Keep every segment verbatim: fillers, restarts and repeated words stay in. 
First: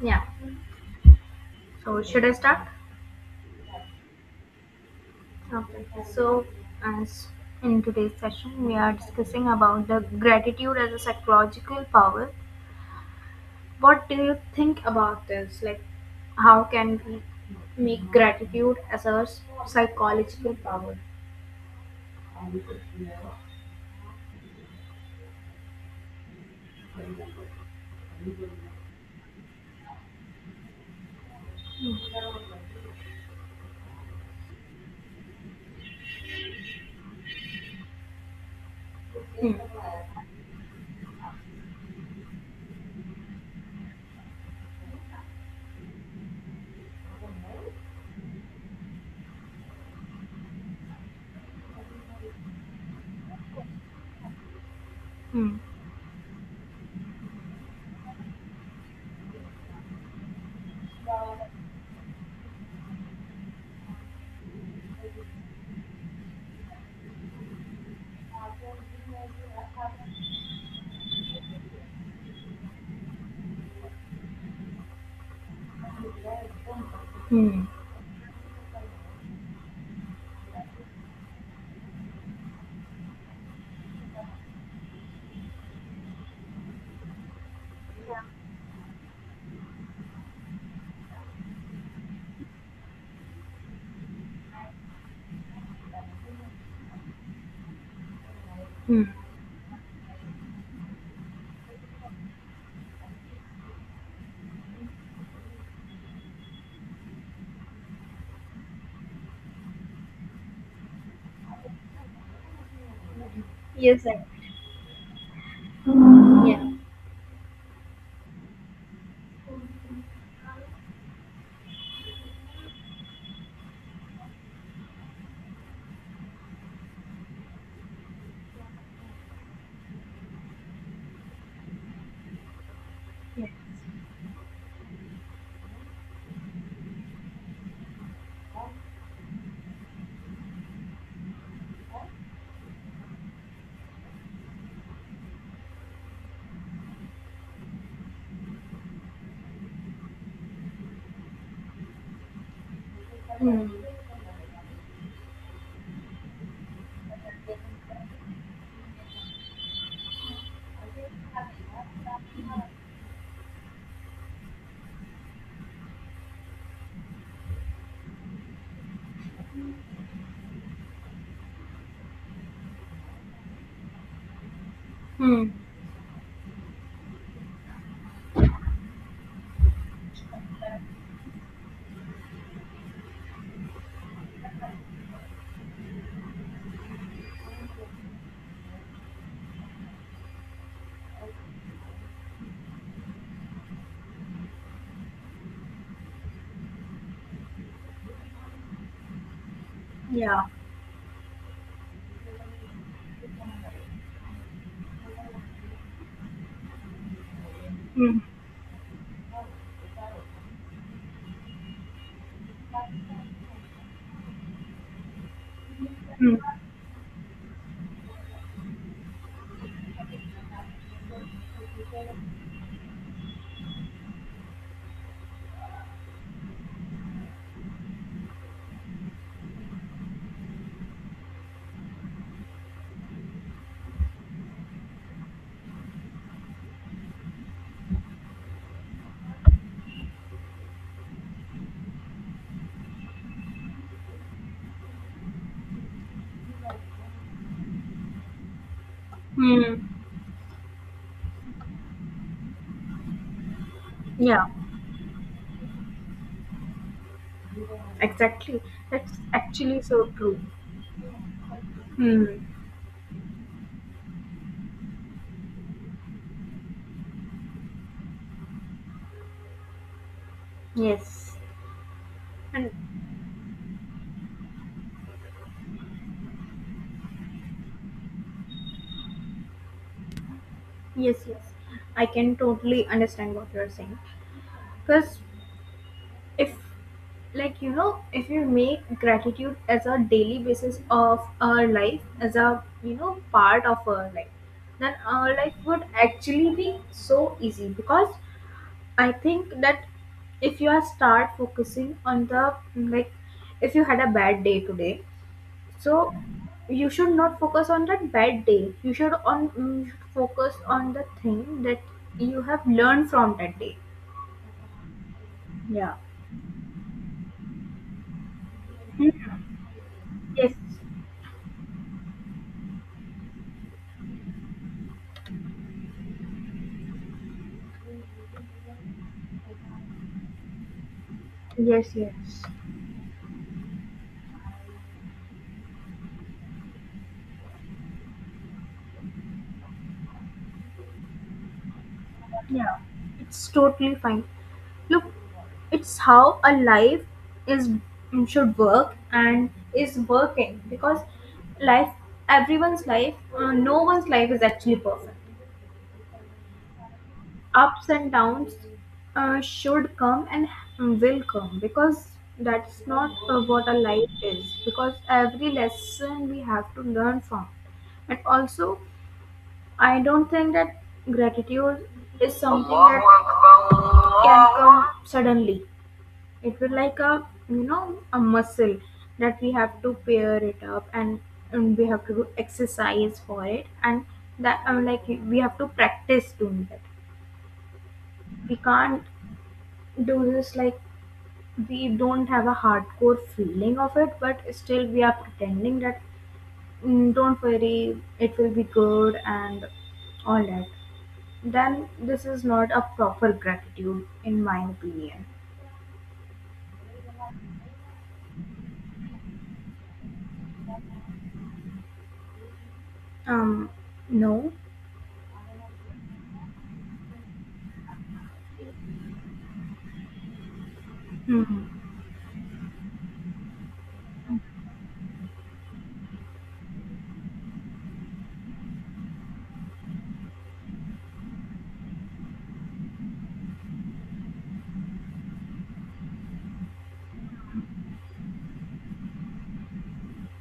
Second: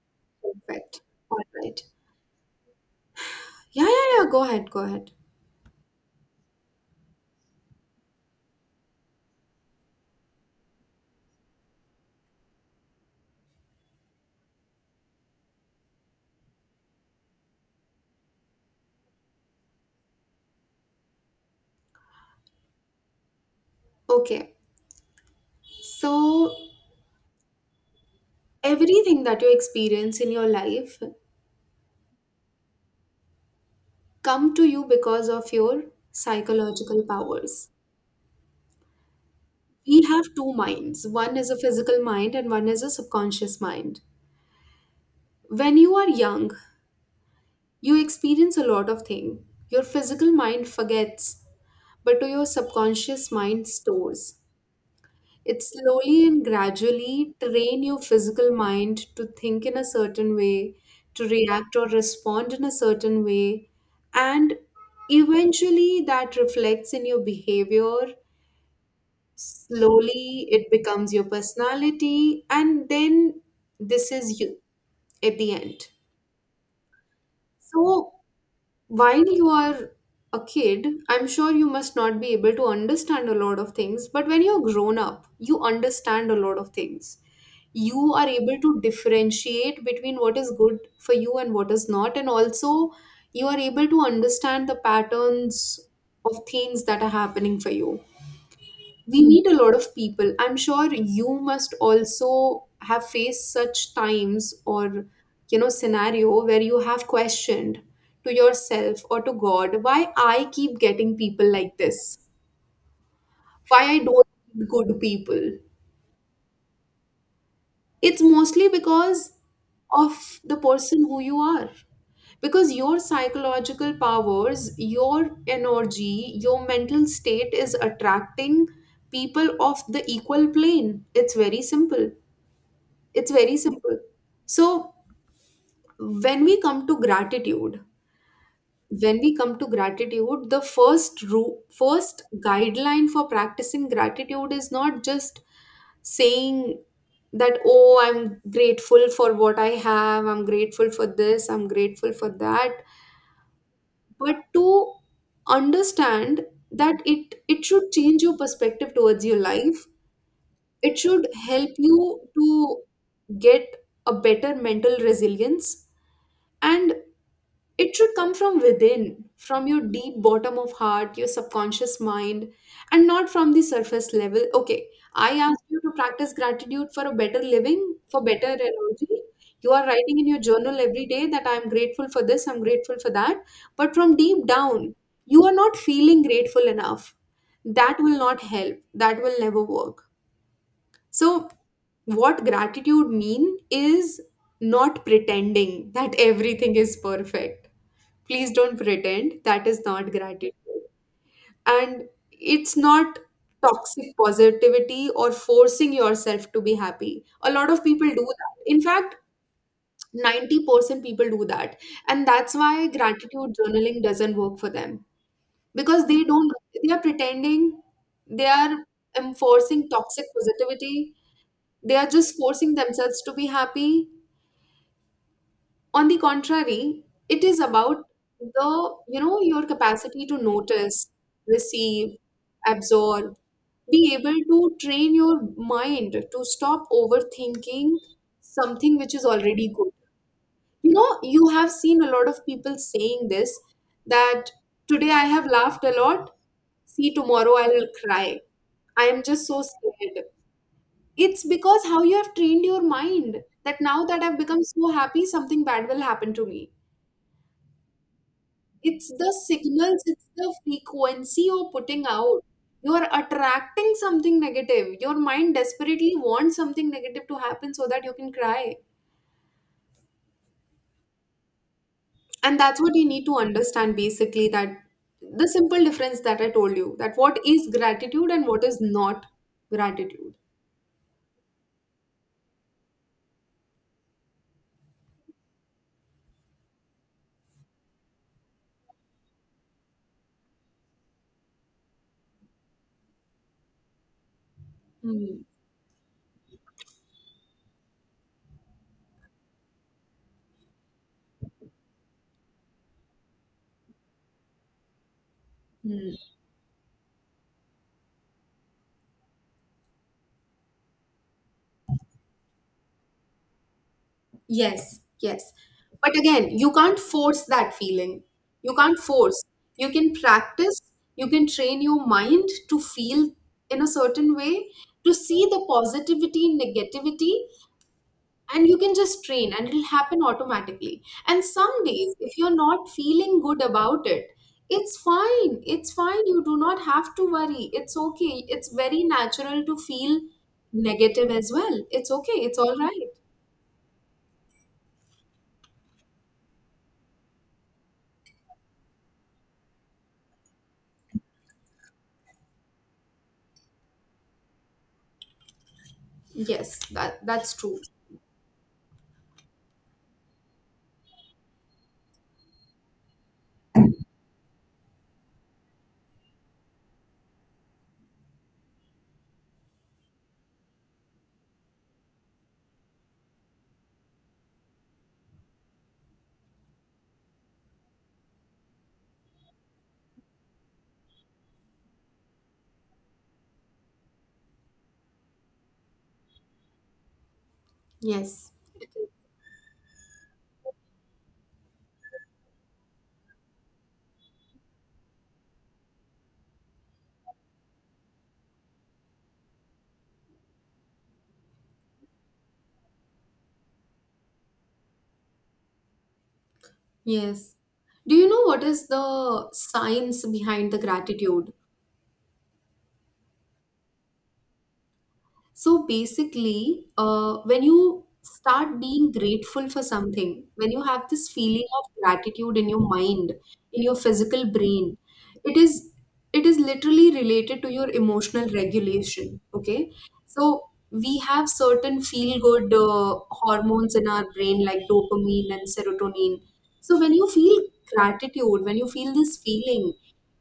Yeah. Perfect. All right. So should I start? Yeah, yeah, yeah. Go ahead. Go ahead. Okay. So as in today's session, we are discussing about the gratitude as a psychological power. What do you think about this? Like, how can we make gratitude as a s- psychological power? Okay. So everything that you experience in your life come to you because of your psychological powers. Hmm. We have two minds. One is a physical mind and one is a subconscious mind. When you are young, you experience a lot of things. Your physical mind forgets, but to your subconscious mind stores. Hmm. It slowly and gradually train your physical mind to think in a certain way, to react or respond in a certain way, and eventually that reflects in your behavior. Slowly, it becomes your personality, and then this is you at the end. Hmm. So, while you are a kid, I'm sure you must not be able to understand a lot of things, but when you're grown up, you understand a lot of things. You are able to differentiate between what is good for you and what is not, and also you are able to understand the patterns of things that are happening for you. Hmm. We meet a lot of people. I'm sure you must also have faced such times or, you know, scenario where you have questioned to yourself or to God why I keep getting people like this, why I Yes. I- don't meet good people. Yeah. It's mostly because of the person who you are. Because your psychological powers, your energy, your mental state is attracting people of the equal plane. It's very simple. It's Yeah. very simple. So when we come to gratitude, when we come to gratitude, the first ru- first guideline for practicing gratitude is not just saying that, oh, I'm grateful for what I have, I'm grateful for this, I'm grateful for that, Hmm. but to understand that it it should change your perspective towards your life. It should help you to get a better mental resilience, and it should come from within, from your deep bottom of heart, your subconscious mind, and not from the surface level. Okay, I Hmm. asked you to practice gratitude for a better living, for better energy. You are writing in your journal every day that I am grateful for this, I'm grateful for that, but from deep down you are not feeling grateful enough. That will not help. That will never work. So, what gratitude mean is not pretending that everything is perfect. Please don't pretend. That is not Yeah. gratitude. And it's not toxic positivity or forcing yourself to be happy. A lot of people do Hmm. that. In fact, ninety percent people do that. And that's why gratitude journaling doesn't work for them, because they Hmm. don't, they are pretending, they are enforcing toxic positivity, they are just forcing themselves to be happy. On the contrary, it is about the, you know, your capacity to notice, receive, absorb, be able to train your mind to stop overthinking something which is already good. You know, you have seen a lot of people saying this, that today I have laughed a lot, see, tomorrow I'll cry. I am just so Hmm. scared. It's because how you have trained your mind, that now that I've Yeah. become so happy, something bad will happen to me. Exactly. It's That's the actually signals, so it's true. the frequency you're putting Hmm. out. You're attracting something negative. Your mind desperately wants something negative to happen so that you can cry. Yes, And and that's what you need to understand basically, that the simple difference that I told you, that what is gratitude and what is not gratitude. yes, yes, I can totally understand what you're saying. Because if, like, you know, if you make gratitude as a daily basis of our life, as a, you know, part of our life, then our Hmm. life would actually be so easy. Because I think that if you are start focusing on the, like, if you had a bad day today, Hmm. so you should not focus on that bad day, you should on you should focus on the thing that you have learned from that day. Yes, yes. Yeah. But again, you can't force that feeling. You can't force. You can yes practice, you can train your mind to feel in a certain way, to see the positivity and negativity, and you can just train and it'll happen automatically. And some yes days, yes if you're not feeling good about it, it's fine. It's fine. You do not have to worry. It's okay. It's very natural to feel negative as well. It's okay. It's all Yeah, right. it's totally fine. Look, it's how a life is mm, should work and is working, because life, everyone's life, uh, no one's life is actually perfect. Yes, that that's true. Ups and downs uh, should come and will come, because that's not uh, what a life is, because every lesson we have to learn from. And also, I don't think that gratitude is something that can come suddenly. It will, like a, you know, a muscle that we have to pair it up, and, and we have to do exercise for it. And that I mean like we have to practice doing that. Yes. We can't do this like we don't have a hardcore feeling of it, but still we are pretending that, "Mm, don't worry, it will be good," and all that. Then this is not a proper gratitude in my opinion. Yes. Do you know what is the science behind the gratitude? um no. So basically, uh, when you start being grateful for something, when you have this Hmm. feeling of gratitude in your mind, in your physical brain, it is it is literally related to your emotional regulation. Okay, so we have certain feel good uh, hormones in our brain like dopamine and serotonin. So when you feel gratitude, when you feel this feeling,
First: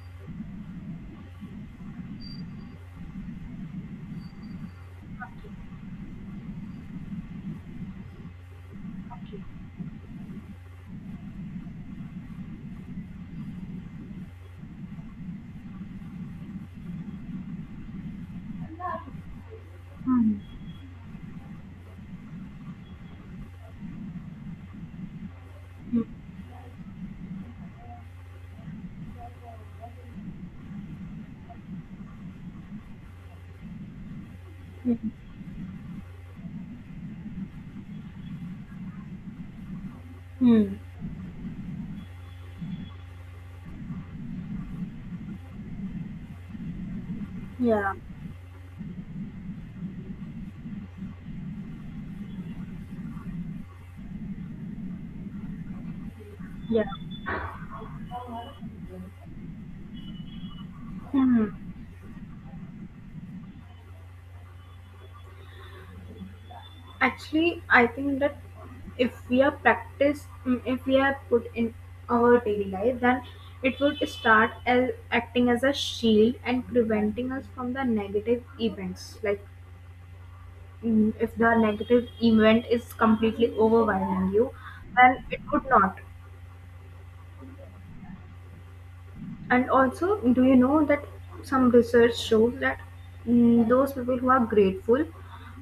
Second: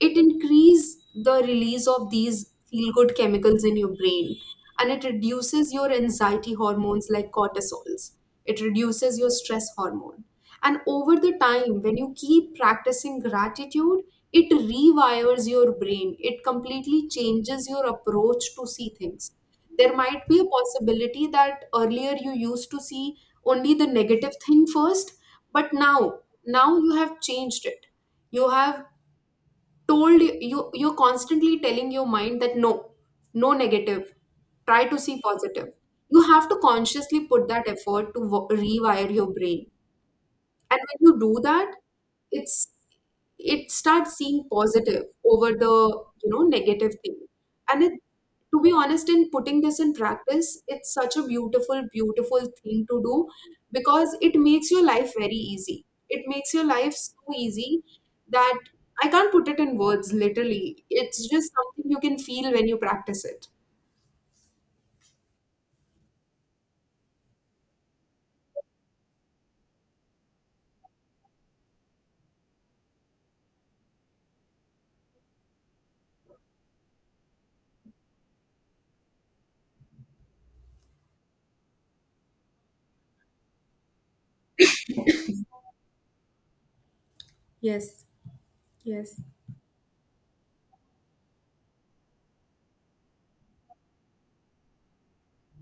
it increase the release of these feel good chemicals in your brain, and it reduces your anxiety hormones like cortisols. It reduces your stress hormone. And over the time, when you keep practicing gratitude, it rewires your brain. It completely changes your approach to see things. There might Hmm. be a possibility that earlier you used to see only the negative thing first, but now, Hmm. now you have changed it. You have told you you're constantly telling your mind that no, no negative, try to see Hmm. positive. You have to consciously put that effort to wo- rewire your brain, Hmm. and when you do that, it's, it starts seeing positive over the, you know, negative thing. And it, Yeah. to be honest, in putting this in practice, it's such a beautiful beautiful thing to do, because it makes your life very easy, it makes your Yeah. life so easy, that I can't put it in words. Literally, it's Hmm. just something you can feel when you practice it. Actually, I think that if we are practice, mm, if we are put in our daily life, then it would start as acting as a shield and preventing us from the negative events. Like mm, if the negative event is completely overwhelming you, then it would not. Yes, yes. And also, do you know that some research shows that, mm, those people who are grateful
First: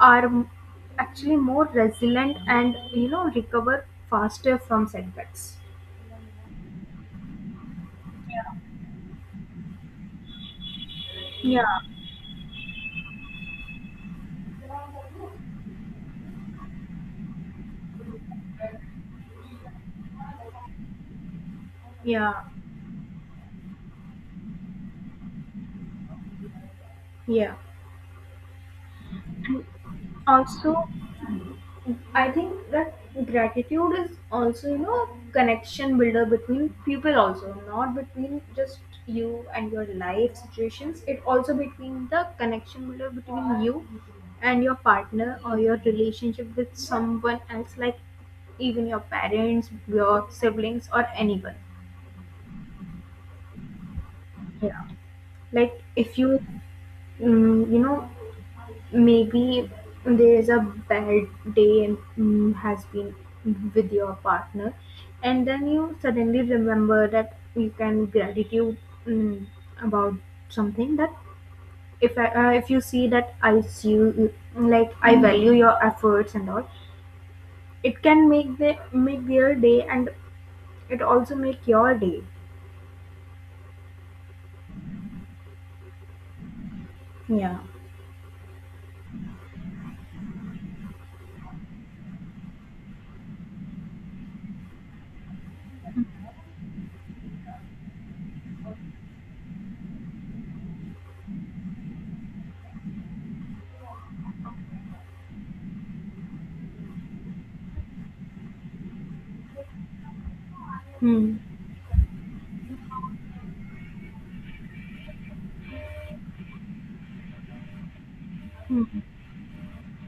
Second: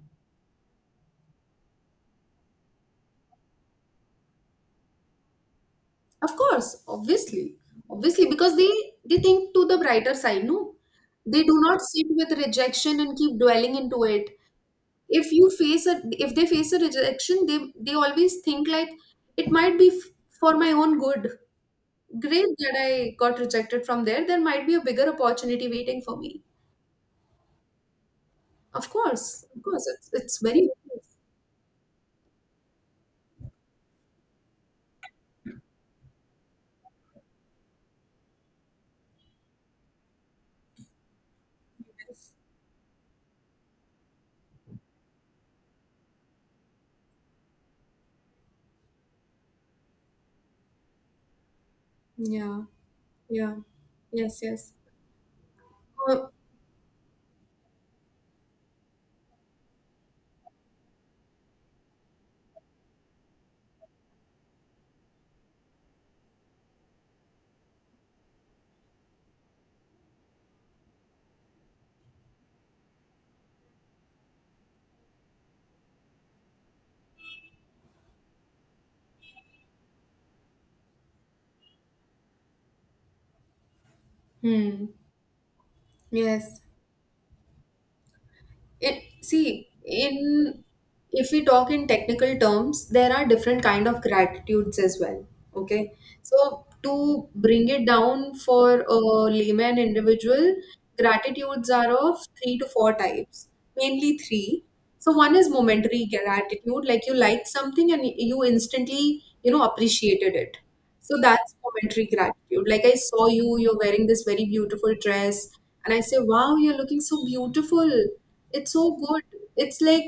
are m- actually more resilient and, you know, recover faster from setbacks. Of course, obviously, obviously, Yeah, because they they think to the brighter side. No, they do yeah, not sit with rejection and keep dwelling into it. If you face a, if they face a rejection, they they always think like, it might be f- for my own good. yeah. Great that I got rejected from there, there might be a bigger opportunity waiting for me. Yeah. Of course, of course, it's, it's very. Also, I think that gratitude is also, you know, a connection builder between people also, not between just you and your life situations. It also between the Yes. connection builder between you and your partner or your relationship with someone else, like even your parents, your siblings, or anyone. Yeah, yeah, yes, yes. Yeah. Like if Uh, you, mm, you know, maybe there's a bad day and mm, has been with your partner, and then you suddenly remember that you can gratitude mm, about something that if I, uh, if you see that I see you mm, like I value your efforts and all, it can make the make their day and it also make your day. hmm. Yes. Yeah. It see in, if we talk in technical terms, there are different kind of gratitudes as well. Okay, so to bring it down for a layman individual, gratitudes are of three to four types, mainly three. So one is momentary gratitude, like you liked something and you instantly, you know, appreciated it. So Hmm. that's momentary gratitude. Like I saw you, you're wearing this very beautiful dress, and I say, wow, you're looking so beautiful. It's Hmm. so good. It's like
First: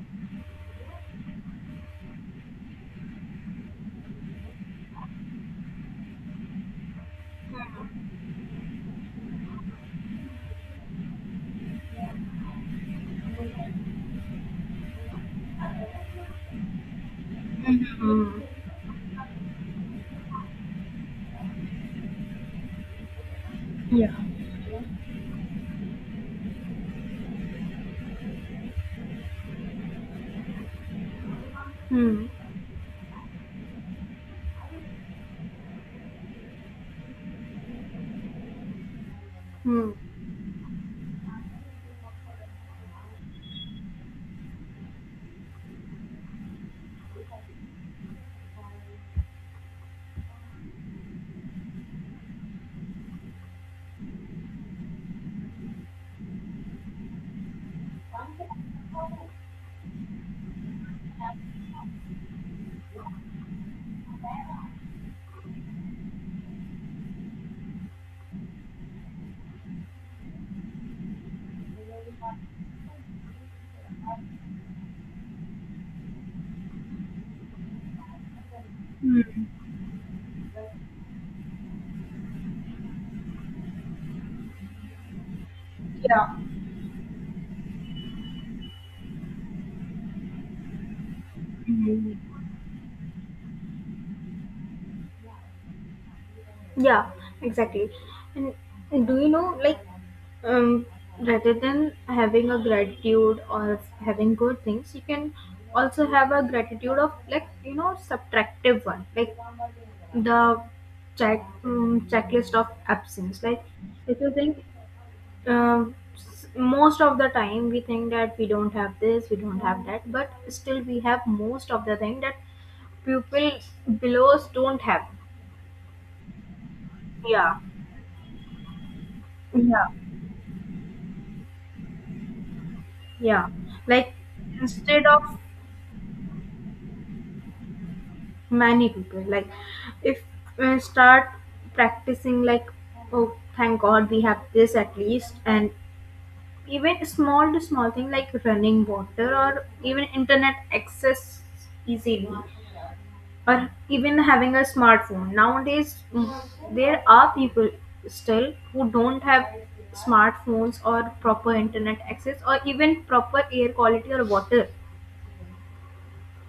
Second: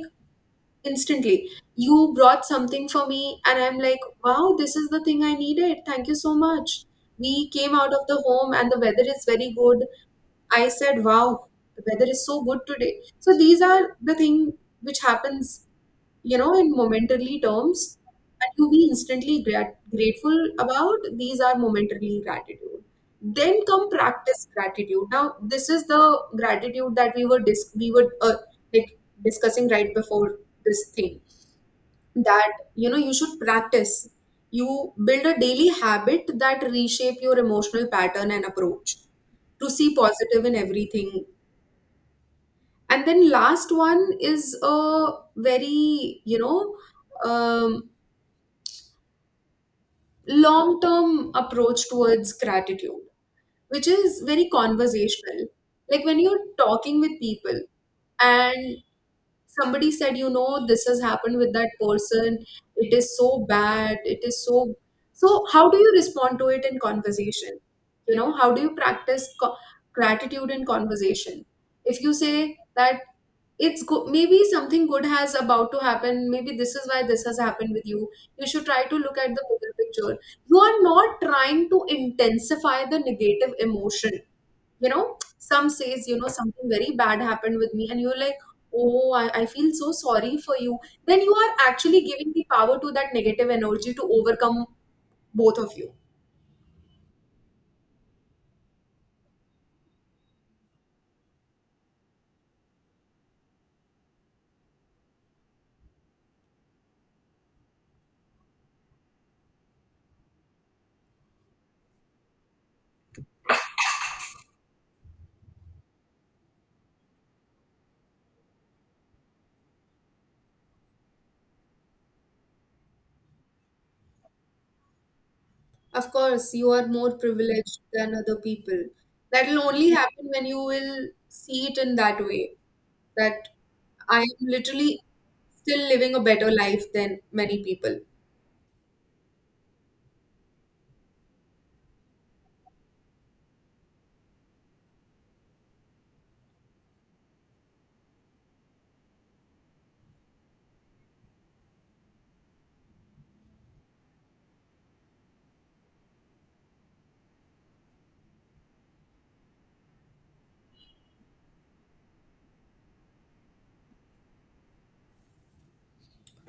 instantly you brought something for me and I'm like, wow, this is the thing I needed, thank you so much. We came out of the home and the weather is very good. I said, wow, the weather is so good today. So these are the thing which happens, you know, in momentarily Hmm. terms, Hmm. and you be instantly grat- grateful about. These are momentarily gratitude. Then come Yeah. practice gratitude. Now this is the gratitude that we were dis- we were uh, like discussing right before this thing, Hmm. that, you know, you should practice, you build a daily habit that reshape your emotional pattern and approach to Hmm. see positive in everything. And then last one is a very, you know, um, long term approach towards gratitude, which is very conversational, like when you're talking with people and somebody said, you know, this has happened with that person, it is so bad, it is so. So how do you respond to it in conversation? You know, how do you practice co- gratitude in conversation? If you say that it's good, maybe something good has about to happen, maybe this is why this has happened with you, you should try to look at Hmm. the bigger picture. You are not trying to intensify the negative emotion. You know, some says, you Yeah. know, something very bad happened with me, and you're like, oh, I, I feel so sorry for you, then you are actually Hmm. giving the power to that negative energy to overcome both of you. Yeah, exactly. And do you know, like, um, rather than having a gratitude or having good things, you can also have a gratitude of like, you know, subtractive one, like the check um, checklist of absence. Like, if you think, um, s- most of the time we think that we don't have this, we don't have that, but still we have most of the thing that people below us don't have. Of course, you are more Yeah, privileged than other people. That will yeah only happen when you will see it in that way. yeah That Like I am literally instead of still living a better life than many people. many people, like if we start practicing like, "Oh thank god, we have this at least," and even small to small thing like running water or even internet access easily, or even having a smartphone nowadays, mm, there are people still who don't have smartphones or proper internet access or even proper air quality or water.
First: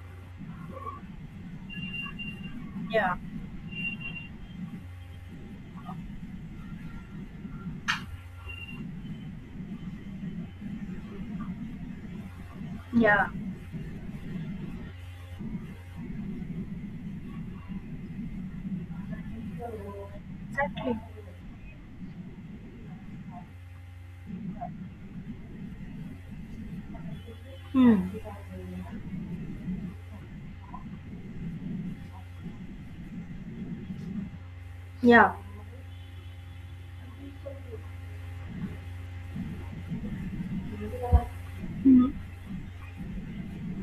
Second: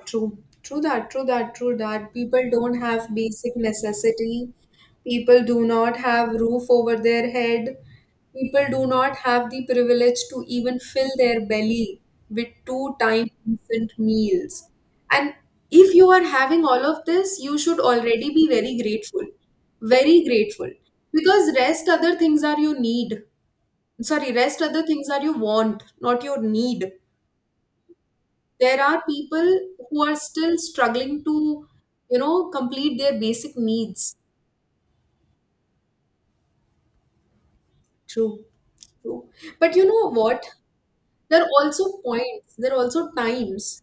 True, true that, true that, true that. People don't have Yeah, basic necessity. People do not have roof over their head. People do not have the privilege to even fill their belly with two yeah. time decent meals. And if you are having all of this, you should already be very grateful. Very grateful. Exactly. Because rest other things are your need. Sorry, rest other things are your want, not your need. Mm. There are people who are still struggling to, you know, complete their basic needs. Yeah. True. True. But you know what? There are also Mm. points, there are also times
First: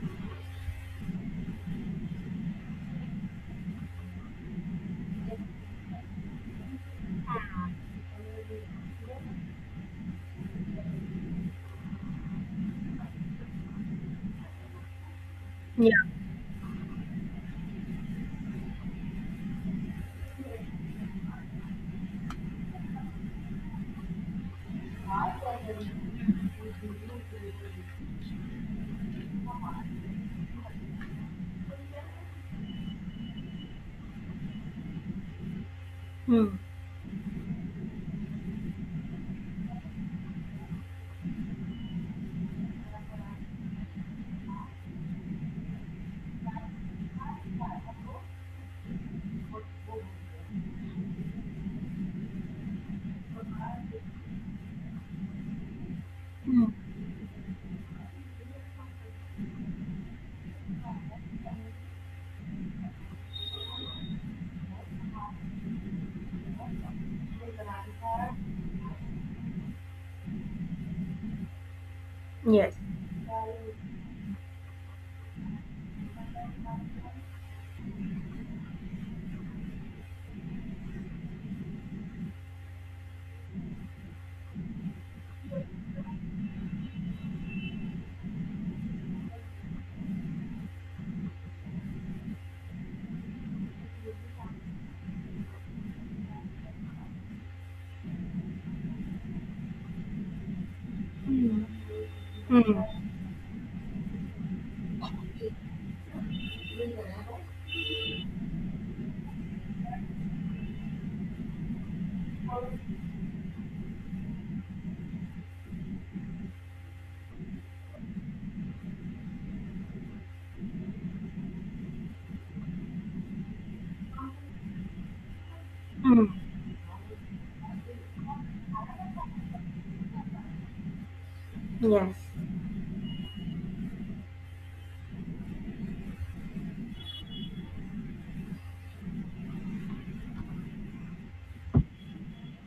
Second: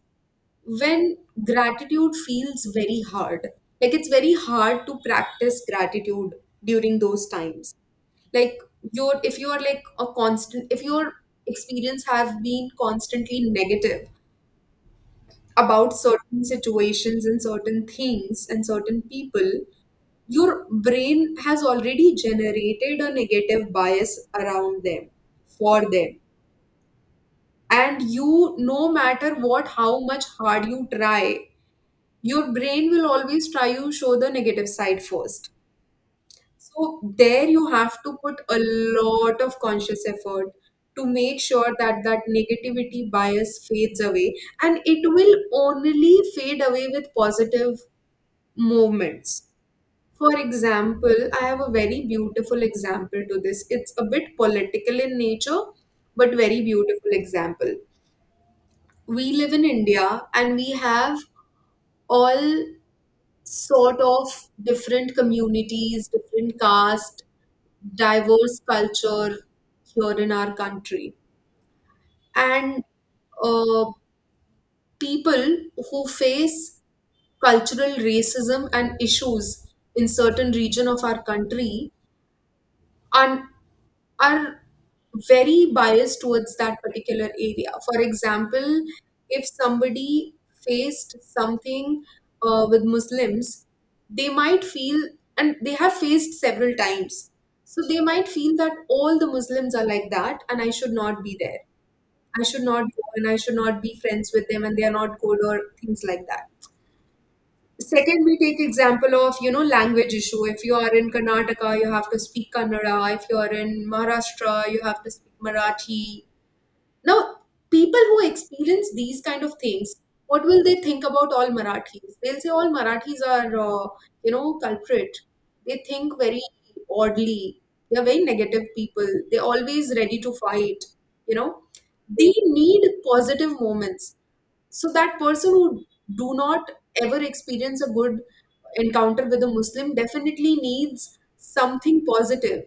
when gratitude feels very hard. Like it's very hard to practice gratitude during those times. Like you're, if you're like a constant, if your experience have been constantly negative, about Yeah. certain situations and certain things and certain people, your brain has already generated a negative bias around them, for them. And you, no matter what, how much hard you try, your brain will always try to show the negative side first. Mm. So there you have to put a lot of conscious effort to make sure that that negativity bias fades away and it will only fade away with positive movements. For example, I have a very beautiful example to this. It's a bit political in nature, but very Mm. beautiful example. We live in India and we have all sort of different communities, different caste, diverse culture here in our country. Yes. And uh, people who face cultural racism and issues in certain region of our country are are very biased towards that particular area. For example, if somebody faced something uh, with Muslims, they might feel, and they have faced several times, so they might feel that all the Muslims are like that and I should not be there. I should not Mm. go and I should not be friends with them and they are not good or things like that. Second, we take example of, you know, language issue. If you are in Karnataka, you have to speak Kannada. If you are in Maharashtra, you have to speak Marathi. Now, people who experience these kind of things, what will they think about all Marathis? They'll say all Marathis are, uh, you know, culprit. They think Mm. very oddly. They are very negative people. They're always ready to fight. You know, Yes. they need positive moments. So that person who do not ever experience a good encounter with a Muslim definitely needs something positive,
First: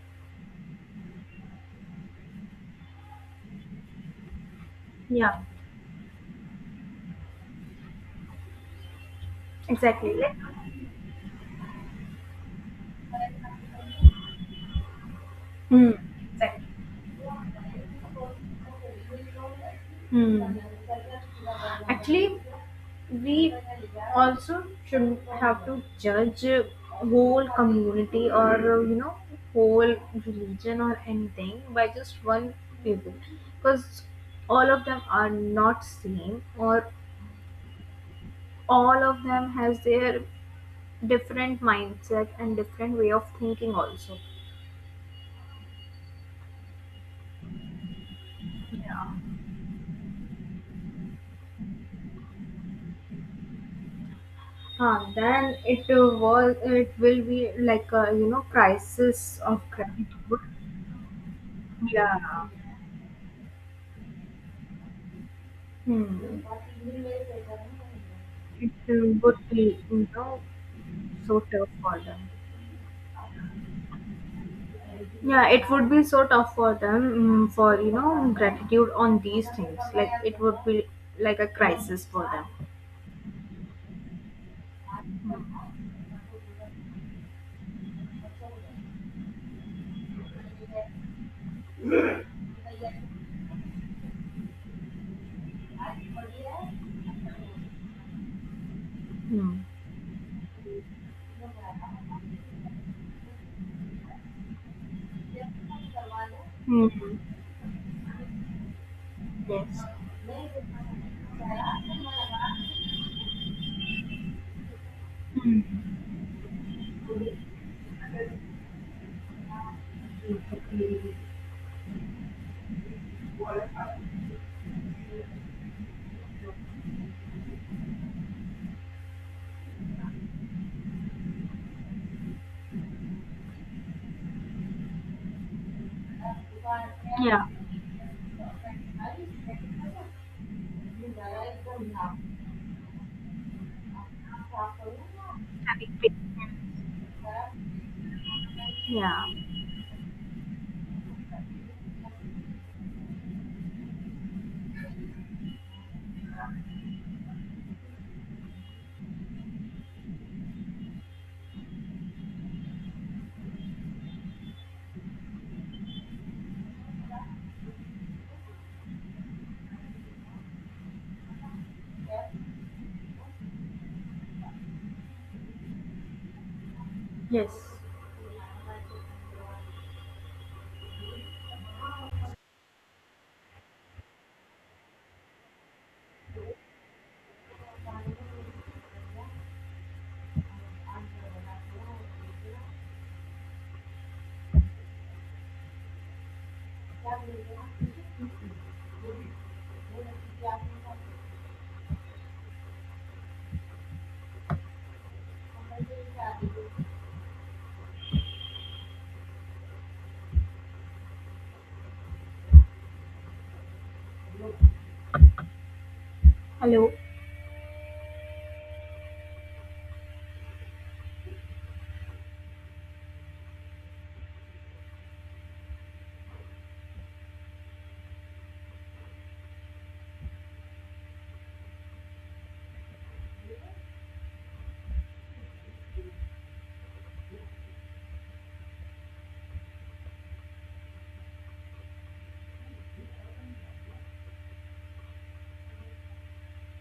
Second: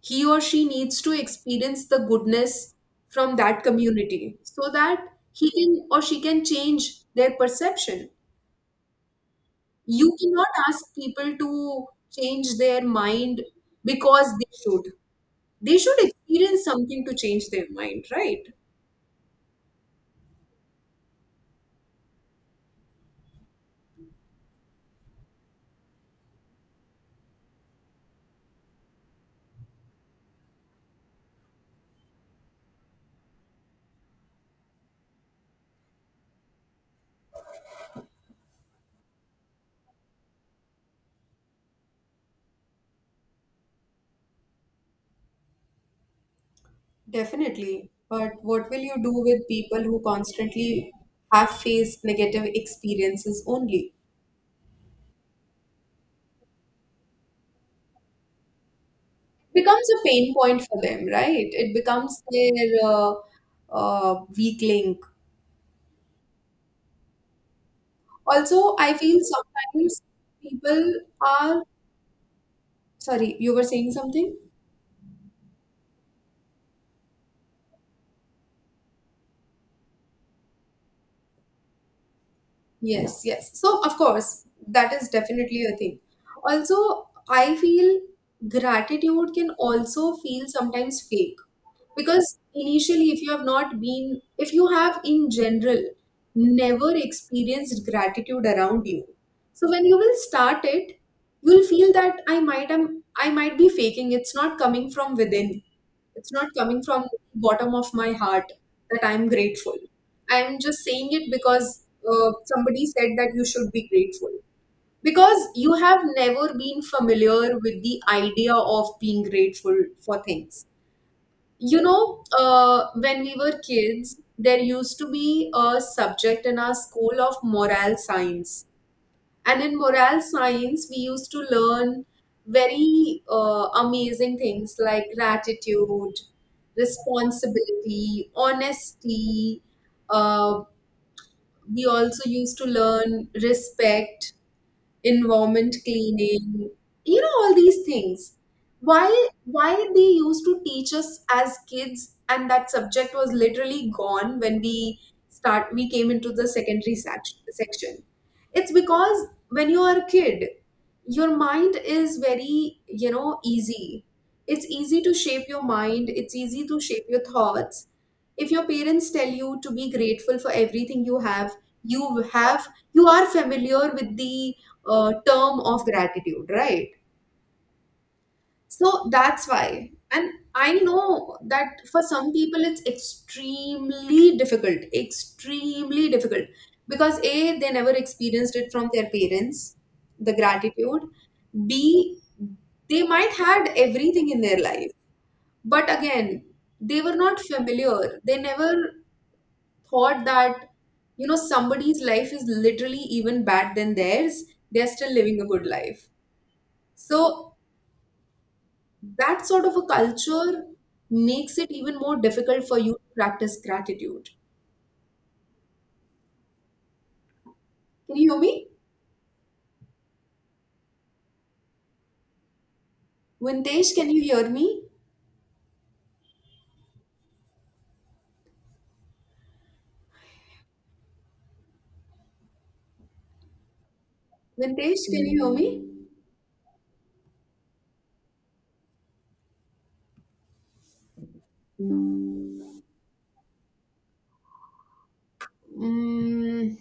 he or she needs to experience the goodness from that community so that Yeah. he can or she can change their perception. Exactly. You Yeah. cannot ask people to change their mind because they should. They should Mm. experience Exactly. something to change their mind, right? Mm. Actually, we also shouldn't have to judge uh, whole community or uh, you know, whole religion or anything by just one people, because all of them are not same, or all of them has their different mindset and different way of thinking also. Definitely. But what will you Yeah. do with people who constantly have faced negative experiences only? Uh, then it uh, was it will be like a, you know, crisis of Becomes a credit. pain point for them, right? It Yeah. becomes their uh, uh, weak link. Hmm. It Also, I uh, feel would be, sometimes you know, people so are, tough for them. sorry, you were saying something? Yeah, it would be so tough for them, mm, for, you know, gratitude on these things. Like, it would be like a crisis for them. Yes, yes. So, of course, that is definitely a thing. Also, I feel gratitude can also feel sometimes fake. Because initially, if you have not been, if you have in general never experienced gratitude around you, Hmm. so when you will start it, you'll feel that I might am I might be faking. It's not coming from within. It's not coming from Hmm. the bottom of my heart that I'm grateful. Yes. I'm just saying it because uh, somebody said that you should be grateful. Because you Hmm. have never been familiar with the idea of being grateful for things. You know, uh, when we were kids, there used to be a subject in our school of moral science. And in moral science, we used to learn very uh, amazing things like gratitude, Yeah. responsibility, honesty. Uh, we also used to learn respect, environment cleaning, you know, all these things. why Yeah. why they used to teach us as kids? And that subject was literally gone when we start we came into the secondary sec- section. It's because when you are a kid, your mind is very, you know, easy. It's easy to shape your mind, it's easy to shape your thoughts. If your parents tell you to be grateful for everything you have, you have, you are familiar with the uh, term of gratitude, right? Yes. So that's why. And I know that for some people it's extremely difficult, extremely difficult, because A, they never experienced it from their parents, the gratitude. B, they might had everything in their life, but again, they were not familiar. They never thought that, you know, somebody's life is literally even bad than theirs. They're still living a good life. So that sort of a culture makes it even more difficult for you to practice gratitude. Hello. Can you hear me? Vintesh, can you hear me? Vintesh, can you hear me? Mm,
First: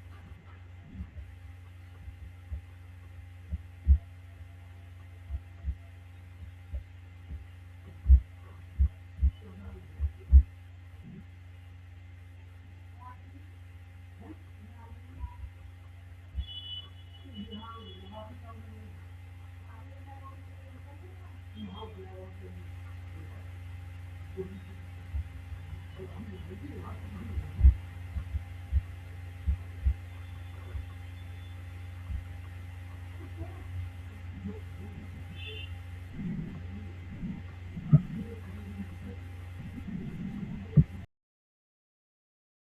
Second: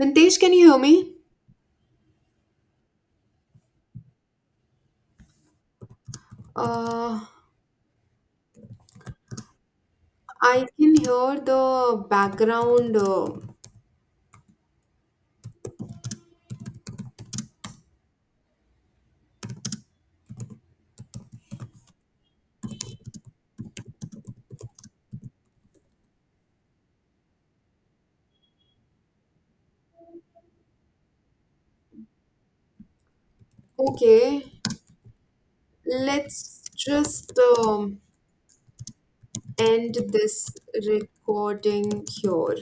Vintesh, can you hear me? Uh, I can hear the background. Uh, okay, let's just um, end this recording here.